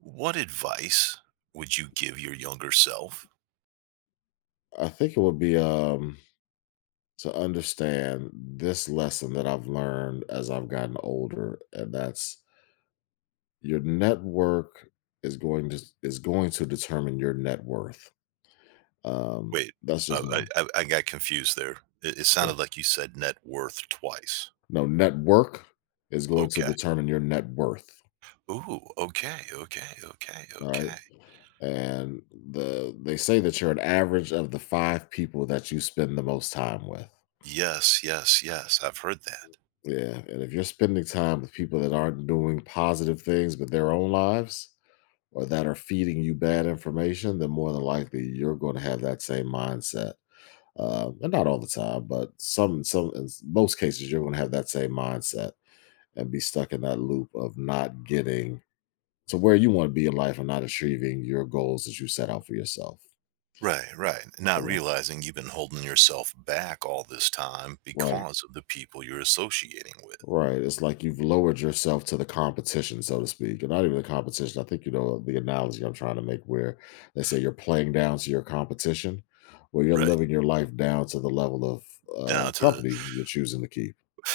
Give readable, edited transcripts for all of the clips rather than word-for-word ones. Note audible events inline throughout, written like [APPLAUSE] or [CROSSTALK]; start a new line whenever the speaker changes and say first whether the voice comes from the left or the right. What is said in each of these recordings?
right: What advice would you give your younger self?
left: I think it would be to understand this lesson that I've learned as I've gotten older, and that's your network is going to determine your net worth.
right: Wait,
left: That's just
right: I
left: one
right: I, I I got confused there. It
left: thing.
right: sounded like you said net worth twice.
left: No, network is going to
right: Okay.
left: determine your net worth.
right: Ooh. Okay. Okay. Okay.
left: All right.
right: Okay.
left: And they say that you're an average of the 5 people that you spend the most time with.
right: Yes. Yes. Yes. I've heard that.
left: Yeah. And if you're spending time with people that aren't doing positive things with their own lives, or that are feeding you bad information, then more than likely you're going to have that same mindset. And not all the time, but some, most cases, you're going to have that same mindset and be stuck in that loop of not getting to where you want to be in life and not achieving your goals that you set out for yourself.
right: Right. Right. Not
left: you know?
right: realizing you've been holding yourself back all this time
left: Right.
right: because of the people you're associating with.
left: Right. It's like you've lowered yourself to the competition, so to speak. And not even the competition. I think you know the analogy I'm trying to make where they say you're playing down to your competition, where you're
right: Right.
left: living your life down to the level of
right: Down to
left: company you're choosing to keep.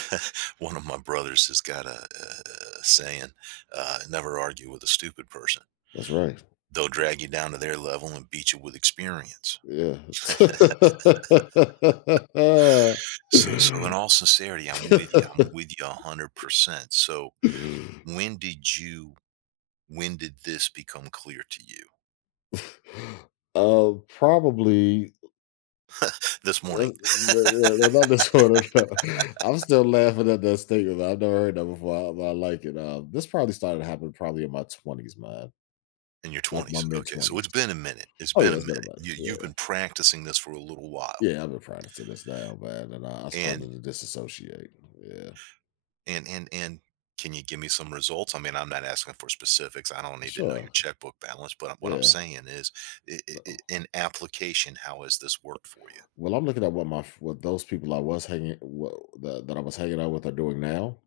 right: [LAUGHS] One of my brothers has got a saying, never argue with a stupid person.
left: That's right.
right: They'll drag you down to their level and beat you with experience.
left: Yeah.
right: So in all sincerity, I'm with you. I'm with you 100%. So when did you when did this become clear to you?
left: [LAUGHS] Probably
right: This morning
left: That's no, no, not this one. No. [LAUGHS] I'm still laughing at that statement. I've never heard that before, but I like it. This probably started happening probably in my twenties, man,
right: in your
left: like my
right: 20s.
left: mid
right: Okay, so
left: twenties.
right: it's been a minute. It's
left: Oh yeah,
right: been a
left: it's been
right: minute.
left: about it.
right: You've
left: Yeah,
right: been practicing this for a little while.
left: yeah, I've been practicing this now, man, and I
right: And
left: started to disassociate. Yeah,
right: and can you give me some results? I mean, I'm not asking for specifics. I don't need to know
left: sure.
right: your checkbook balance, but what I'm
left: Yeah.
right: saying is, I
left: No.
right: in application, how has this worked for you?
left: Well, I'm looking at what my what those people I was hanging what, that I was hanging out with are doing now,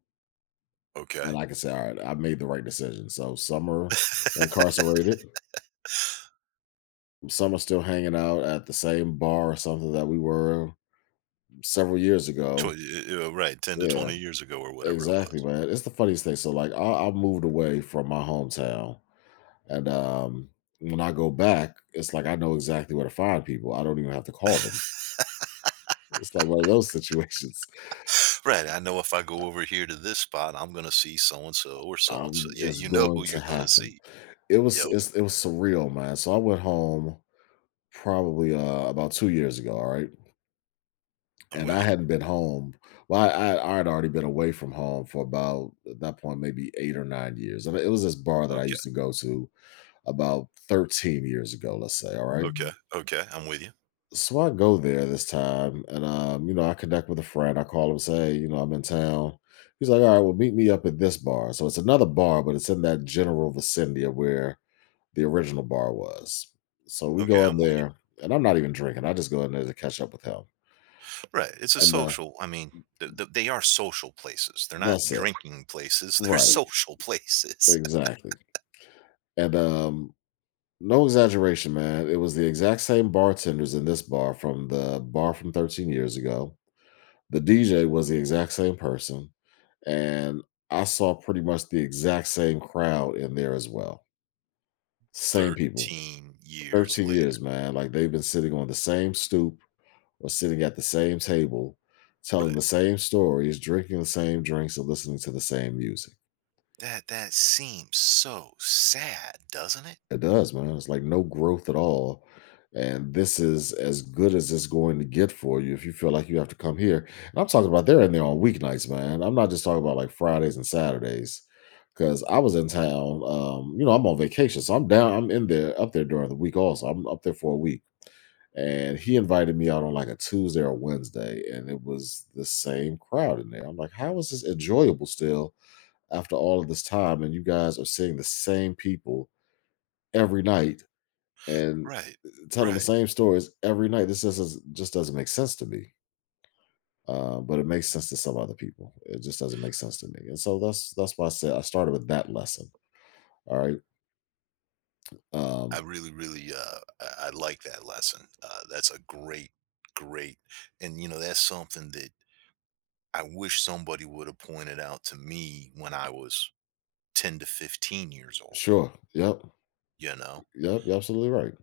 left: and
right: Okay.
left: I can say, all right, I made the right decision. So some are incarcerated. Some are still hanging out at the same bar or something that we were several years ago.
right: Twen right, 10 to
left: Yeah,
right: 20 years ago or whatever it
left: exactly,
right: was.
left: man. It's the funniest thing. So, like, I moved away from my hometown, and when I go back, it's like I know exactly where to find people. I don't even have to call them. It's like one of those situations. [LAUGHS]
right: Right, I know if I go over here to this spot, I'm gonna see so and so or so and so. You
left: It's
right: you know who
left: going to
right: you're gonna
left: happen.
right: see. Yep,
left: It was surreal, man. So I went home probably about 2 years ago. All right.
right: I'm
left: And
right: with
left: I
right: you.
left: hadn't been home. Well, I'd already been away from home for about, at that point, maybe 8 or 9 years, and it was this bar that I
right: Okay,
left: used to go to about 13 years ago, let's say, all right?
right: okay, okay, I'm with you.
left: So I go there this time, and, I connect with a friend, I call him, say, "Hey, you know, I'm in town." He's like, "All right, well, meet me up at this bar." So it's another bar, but it's in that general vicinity of where the original bar was. So we
right: Okay,
left: go in
right: I'm with you.
left: there, and I'm not even drinking, I just go in there to catch up with him,
right: Right, it's a
left: and, uh
right: social, I mean, they are social places. They're not
left: that's it.
right: drinking places, they're [LAUGHS]
left: Right.
right: social places.
left: Exactly. And no exaggeration, man. It was the exact same bartenders in this bar from the bar from 13 years ago. The DJ was the exact same person. And I saw pretty much the exact same crowd in there as well. Same people.
right: 13 years
left: 13
right: later.
left: years, man. Like they've been sitting on the same stoop or sitting at the same table, telling
right: Right.
left: the same stories, drinking the same drinks, and listening to the same music.
right: That seems so sad, doesn't it?
left: It does, man. It's like no growth at all. And this is as good as it's going to get for you if you feel like you have to come here. And I'm talking about they're in there on weeknights, man. I'm not just talking about like Fridays and Saturdays. Cause I was in town. You know, I'm on vacation. So I'm in there up there during the week also. I'm up there for a week. And he invited me out on like a Tuesday or Wednesday, and it was the same crowd in there. I'm like, how is this enjoyable still after all of this time? And you guys are seeing the same people every night and
right: Right,
left: telling the
right: right.
left: same stories every night. This just doesn't make sense to me. But it makes sense to some other people. It just doesn't make sense to me. And so that's why I said I started with that lesson. All right.
right: I
left: Um,
right: really, really, I like that lesson. That's a great, great, and that's something that I wish somebody would have pointed out to me when I was 10 to 15 years old,
left: sure. Yep.
right: you know?
left: Yep. You're absolutely right.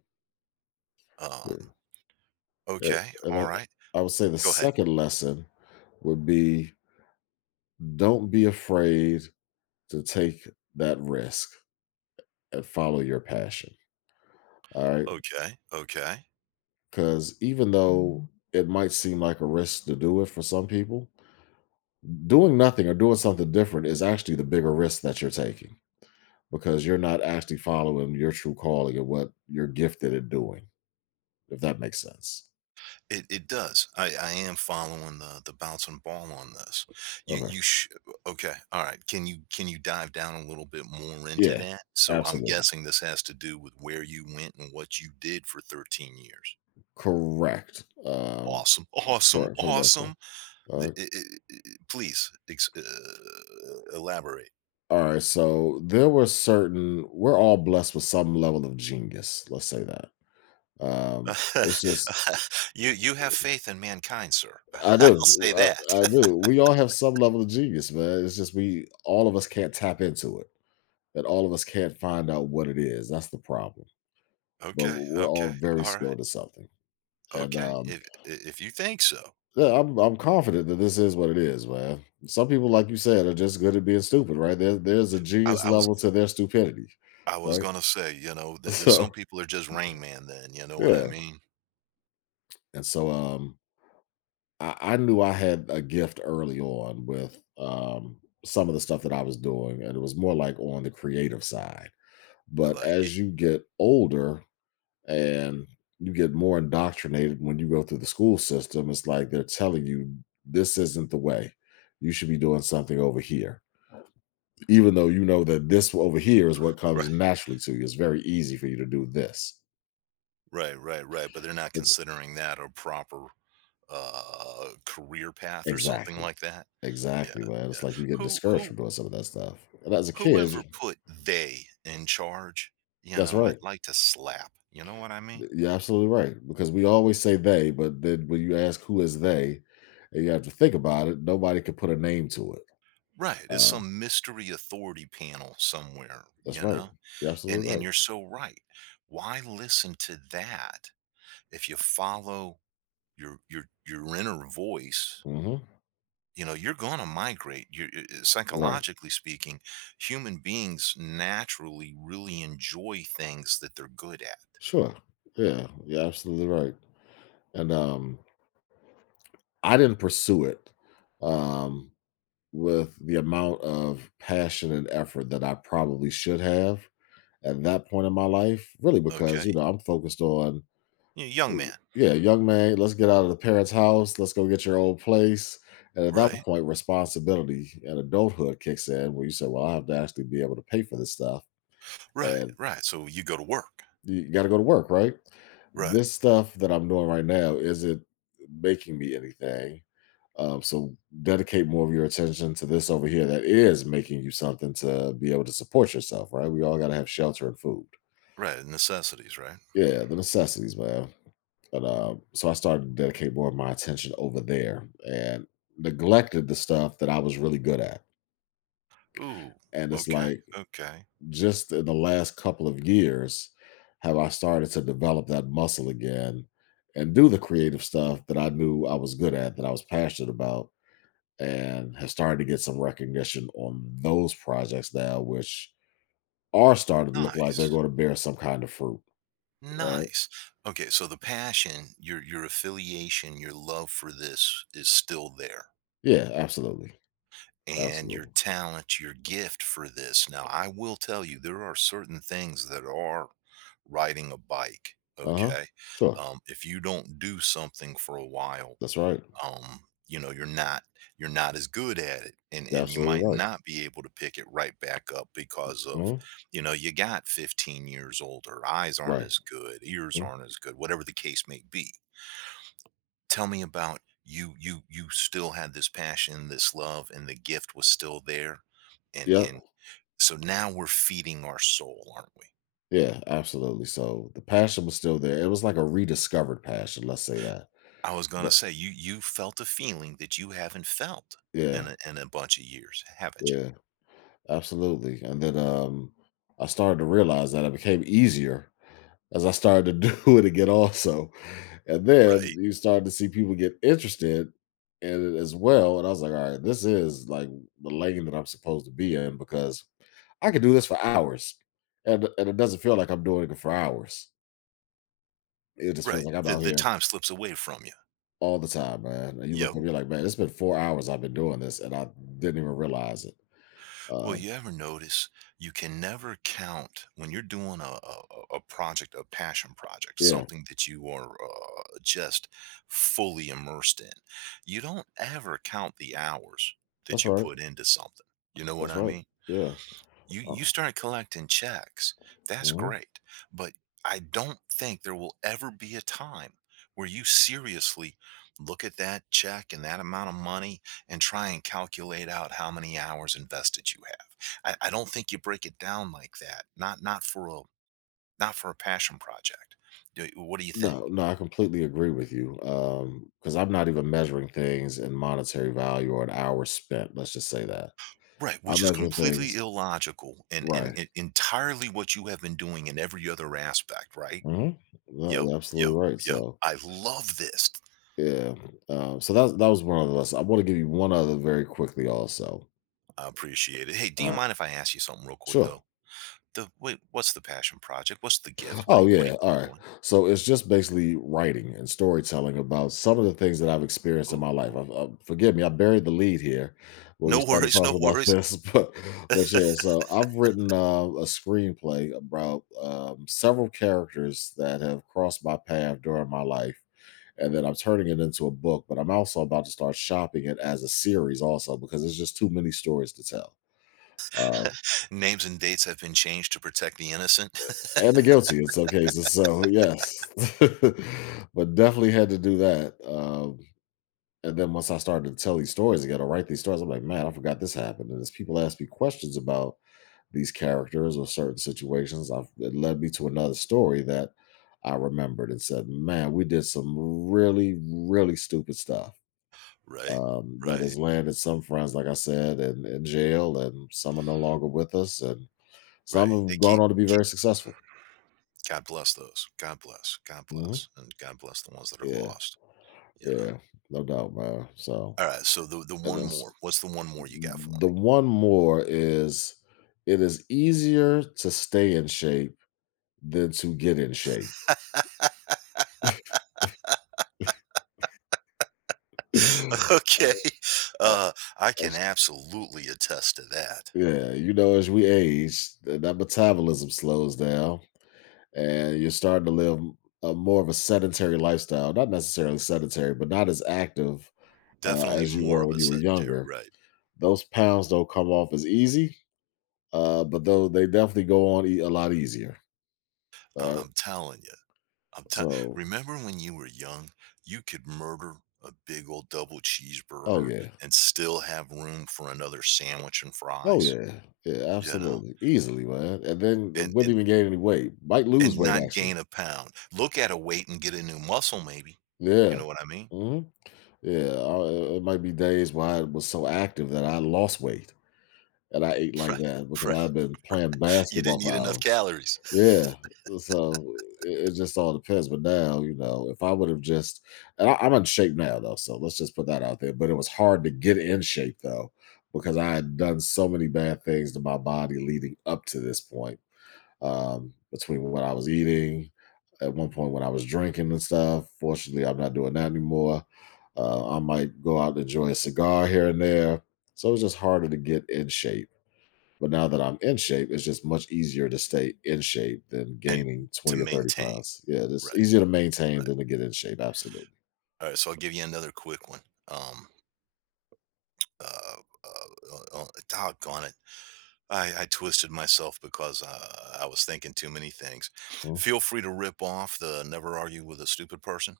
right: Um,
left: Yeah. yeah.
right: okay,
left: And
right: all right,
left: I would say the
right: go ahead.
left: second lesson would be don't be afraid to take that risk and follow your passion. All right.
right: Okay, okay.
left: Because even though Mm. it might seem like a risk to do it for some people, doing nothing or doing something different is actually the bigger risk that you're taking because you're not actually following your true calling and what you're gifted at doing, if that makes sense.
right: It does. I am following the bouncing ball on this. You
left: Okay.
right: you sh Okay, all right. Can you dive down a little bit more into
left: Yeah,
right: that? So I'm
left: absolutely.
right: guessing this has to do with where you went and what you did for 13 years.
left: Correct.
right: Awesome, [LAUGHS] awesome,
left: For the most part.
right: awesome. The-
left: Uh,
right: i- i- i- Please elaborate.
left: all right. So there were certain, we're all blessed with some level of genius. Let's say that. Um, it's
right: [LAUGHS]
left: just,
right: You have faith in mankind, sir.
left: I
right: [LAUGHS] I'll say
left: do.
right: that.
left: I
right: [LAUGHS]
left: do. We all have some level of genius, man. It's just all of us can't tap into it that all of us can't find out what it is. That's the problem. But
right: Okay,
left: we're
right: okay,
left: all very
right: all right,
left: skilled at something. And
right: okay. If you think so.
left: yeah, I'm confident that this is what it is, man. Some people, like you said, are just good at being stupid, right? There's a
right: I,
left: genius
right: I was
left: level to their stupidity,
right: I was
left: right?
right: gonna say,
left: [LAUGHS]
right: some
left: So
right: people are just Rain Man then, you know what I
left: yeah,
right: mean?
left: and so I knew I had a gift early on with some of the stuff that I was doing, and it was more like on the creative side.
right: I
left: But
right: like it.
left: as you get older, and you get more indoctrinated when you go through the school system. It's like they're telling you this isn't the way. You should be doing something over here, even though you know that this over here is what
right: Right,
left: comes naturally to you. It's very easy for you to do this.
right: right, right, right. But they're not
left: It's
right: considering that a proper career path or something
left: exactly,
right: like that. Yeah,
left: exactly, man.
right: yeah.
left: It's like you get
right: Who
left: discouraged
right: who
left: from doing some of that stuff. And as a kid,
right: Whoever
left: you,
right: put they in charge,
left: that's
right: I'd
left: right.
right: like to slap. You know what I mean?
left: You're absolutely right because we always say they, but then when you ask who is they, and you have to think about it, nobody could put a name to it.
right: Right. It's
left: Uh,
right: some mystery authority panel somewhere,
left: that's
right: you
left: right.
right: know?
left: You're
right: And
left: absolutely
right: and
left: right.
right: you're so right. Why listen to that? If you follow your inner voice,
left: Mhm.
right: you're going to migrate you,
left: Right.
right: psychologically speaking, human beings naturally really enjoy things that they're good at.
left: Sure. Yeah. You're absolutely right. And I didn't pursue it um, with the amount of passion and effort that I probably should have at that point in my life, really, because,
right: Okay.
left: you know, I'm focused on,
right: Young man.
left: yeah, young man, let's get out of the parents' house. Let's go get your old place. And at that
right: Right,
left: point, responsibility and adulthood kicks in where you say, well, I have to actually be able to pay for this stuff.
right: right,
left: And
right: right, so you go to work.
left: You gotta go to work, right?
right: Right,
left: This stuff that I'm doing right now isn't making me anything. So dedicate more of your attention to this over here that is making you something to be able to support yourself, right? We all gotta have shelter and food.
right: right, necessities, right.
left: Yeah, the necessities, man. But so I started to dedicate more of my attention over there and neglected the stuff that I was really good at.
right: Ooh,
left: And it's
right: okay,
left: like
right: okay.
left: just in the last couple of years have I started to develop that muscle again and do the creative stuff that I knew I was good at, that I was passionate about, and have started to get some recognition on those projects now, which are starting to look like they're
right: Nice,
left: going to bear some kind of fruit. All right.
right: nice. Okay, so the passion, your affiliation, your love for this is still there,
left: Yeah, absolutely.
right: and your
left: Absolutely.
right: talent, your gift for this. Now, I will tell you, there are certain things that are riding a bike.
left: Uh huh.
right: Okay.
left: Sure.
right: If you don't do something for a while,
left: That's right.
right: um, you know, you're not you're not as good at it, and
left: You're
right: and you
left: absolutely
right: might
left: right.
right: not be able to pick it right back up because of,
left: Mhm.
right: you got 15 years older, eyes aren't
left: Right.
right: as good, ears
left: Mhm.
right: aren't as good, whatever the case may be. Tell me about You still had this passion, this love, and the gift was still there, and
left: Yep.
right: so now we're feeding our soul, aren't we?
left: Yeah, absolutely. So the passion was still there. It was like a rediscovered passion, let's say that.
right: I was gonna say you felt a feeling that you haven't felt
left: Yeah,
right: in a bunch of years, haven't you?
left: yeah, absolutely, and then, I started to realize that it became easier as I started to [LAUGHS] do it again also, and
right: Right,
left: then you started to see people get interested in it as well, and I was like, "Alright, this is, like, the lane that I'm supposed to be in because I could do this for hours, and it doesn't feel like I'm doing it for hours. It just feels
right: right.
left: like I'm
right: The
left: out
right: the
left: here
right: time slips away from you.
left: all the time, man," and you look
right: Yep.
left: and you're like, "Man, it's been 4 hours I've been doing this, and I didn't even realize it."
right: Well,
left: Um,
right: you ever notice you can never count when you're doing a project, a passion project,
left: yeah,
right: something that you are just fully immersed in. You don't ever count the hours that
left: that's
right: you
left: all right.
right: put into something. You know what
left: That's
right: I
left: right.
right: mean?
left: Yeah.
right: You
left: Oh.
right: started collecting checks. That's
left: Mhm.
right: great. But I don't think there will ever be a time where you seriously look at that check and that amount of money and try and calculate out how many hours invested you have. I don't think you break it down like that. Not for a passion project. What do you think?
left: No, no, I completely agree with you. Because I'm not even measuring things in monetary value or an hour spent. Let's just say that
right: Right,
left: I
right: which is
left: measure
right: completely
left: things
right: illogical and, and
left: right.
right: it, entirely what you have been doing in every other aspect, right?
left: hmm No,
right: Yep,
left: you're absolutely
right: yep,
left: right.
right: yep.
left: So
right: I love this.
left: yeah. So that was one of the lessons. I want to give you one other very quickly also.
right: I appreciate it. Hey, do you
left: Uh,
right: mind if I ask you something real quick
left: sure.
right: though? The wait, what's the passion project? What's the gift? What are
left: Oh
right: you, what are
left: yeah, all
right: you
left: right.
right: doing?
left: So it's just basically writing and storytelling about some of the things that I've experienced in my life.
right: Ooh,
left: Forgive me, I buried the lead here when we
right: no
left: started
right: worries, no
left: talking about
right: worries.
left: this, [LAUGHS] but yeah. So I've written a screenplay about several characters that have crossed my path during my life, and then I'm turning it into a book. But I'm also about to start shopping it as a series also because there's just too many stories to tell. Um,
right: Names and dates have been changed to protect the innocent.
left: And the guilty in some cases, so yes. [LAUGHS] But definitely had to do that, and then once I started to tell these stories again or write these stories, I'm like, "Man, I forgot this happened," and as people ask me questions about these characters or certain situations, I've it led me to another story that I remembered and said, "Man, we did some really, really stupid stuff,"
right: [LAUGHS] Right,
left: that
right: right,
left: has landed some friends, like I said, in jail, and some are no longer with us, and some
right: right. They
left: have gone
right: keep,
left: on to be
right: keep.
left: very successful.
right: God bless those. God bless. God
left: Mhm.
right: bless. And God bless the ones that are
left: Yeah.
right: lost. You know.
left: Yeah, no doubt, man. So,
right: All right. So the
left: and
right: one
left: that's
right: more. What's the one more you got for me?
left: the one more is it is easier to stay in shape than to get in shape. [SIGHS]
right: [LAUGHS]
left: [LAUGHS] Uh,
right: Okay.
left: uh,
right: Uh, I can absolutely attest to that.
left: yeah, you know, as we age, that metabolism slows down, and you're starting to live a more of a sedentary lifestyle. Not necessarily sedentary, but not as active
right: Definitely
left: as you
right: more
left: were
right: of
left: when
right: a
left: you were
right: sedentary,
left: younger.
right: right?
left: Those pounds don't come off as easy, but though they definitely go on a lot easier. Uh,
right: I'm telling you. I'm telling.
left: So,
right: Remember when you were young, you could murder a big old double
left: oh
right: cheeseburger
left: yeah,
right: and still have room for another sandwich and
left: oh
right: fries,
left: yeah, yeah,
right: you know,
left: absolutely, easily, man. And then
right: and
left: wouldn't
right: and
left: even gain any weight. Might lose
right: and
left: weight
right: not
left: actually.
right: gain a pound. Look at a weight and get a new muscle, maybe. You
left: Yeah,
right: know what I mean? [LAUGHS]
left: hmm yeah. It it might be days where I was so active that I lost weight and I ate
right: Right,
left: like that because
right: right,
left: I've been
right: right.
left: playing
right: You
left: basketball
right: didn't
left: for
right: eat enough
left: hours.
right: calories
left: Yeah, so it just all depends. But now, you know, if I would have just, and I, I'm in shape now though, so let's just put that out there. But it was hard to get in shape though because I had done so many bad things to my body leading up to this point. Between what I was eating, at one point when I was drinking and stuff. Fortunately, I'm not doing that anymore. I might go out and enjoy a cigar here and there. So it was just harder to get in shape but now that I'm in shape, it's just much easier to stay in shape than
right: [LAUGHS] and
left: gaining
right: to
left: 20 or 30
right: maintain.
left: pounds. Yeah, it's
right: Right,
left: easier to maintain
right: right.
left: than to get in shape. Absolutely.
right: All right. So I'll give you another quick one. Um, uh, doggone it. I twisted myself because I was thinking too many things.
left: Well,
right: Feel free to rip off the "Never Argue with a Stupid Person,"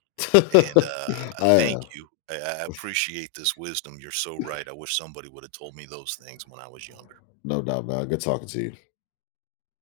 right: and
left: [LAUGHS] I
right: Thank
left: am,
right: you. I appreciate this wisdom. You're so right. I wish somebody would have told me those things when I was younger.
left: no doubt, man. Good talking to you.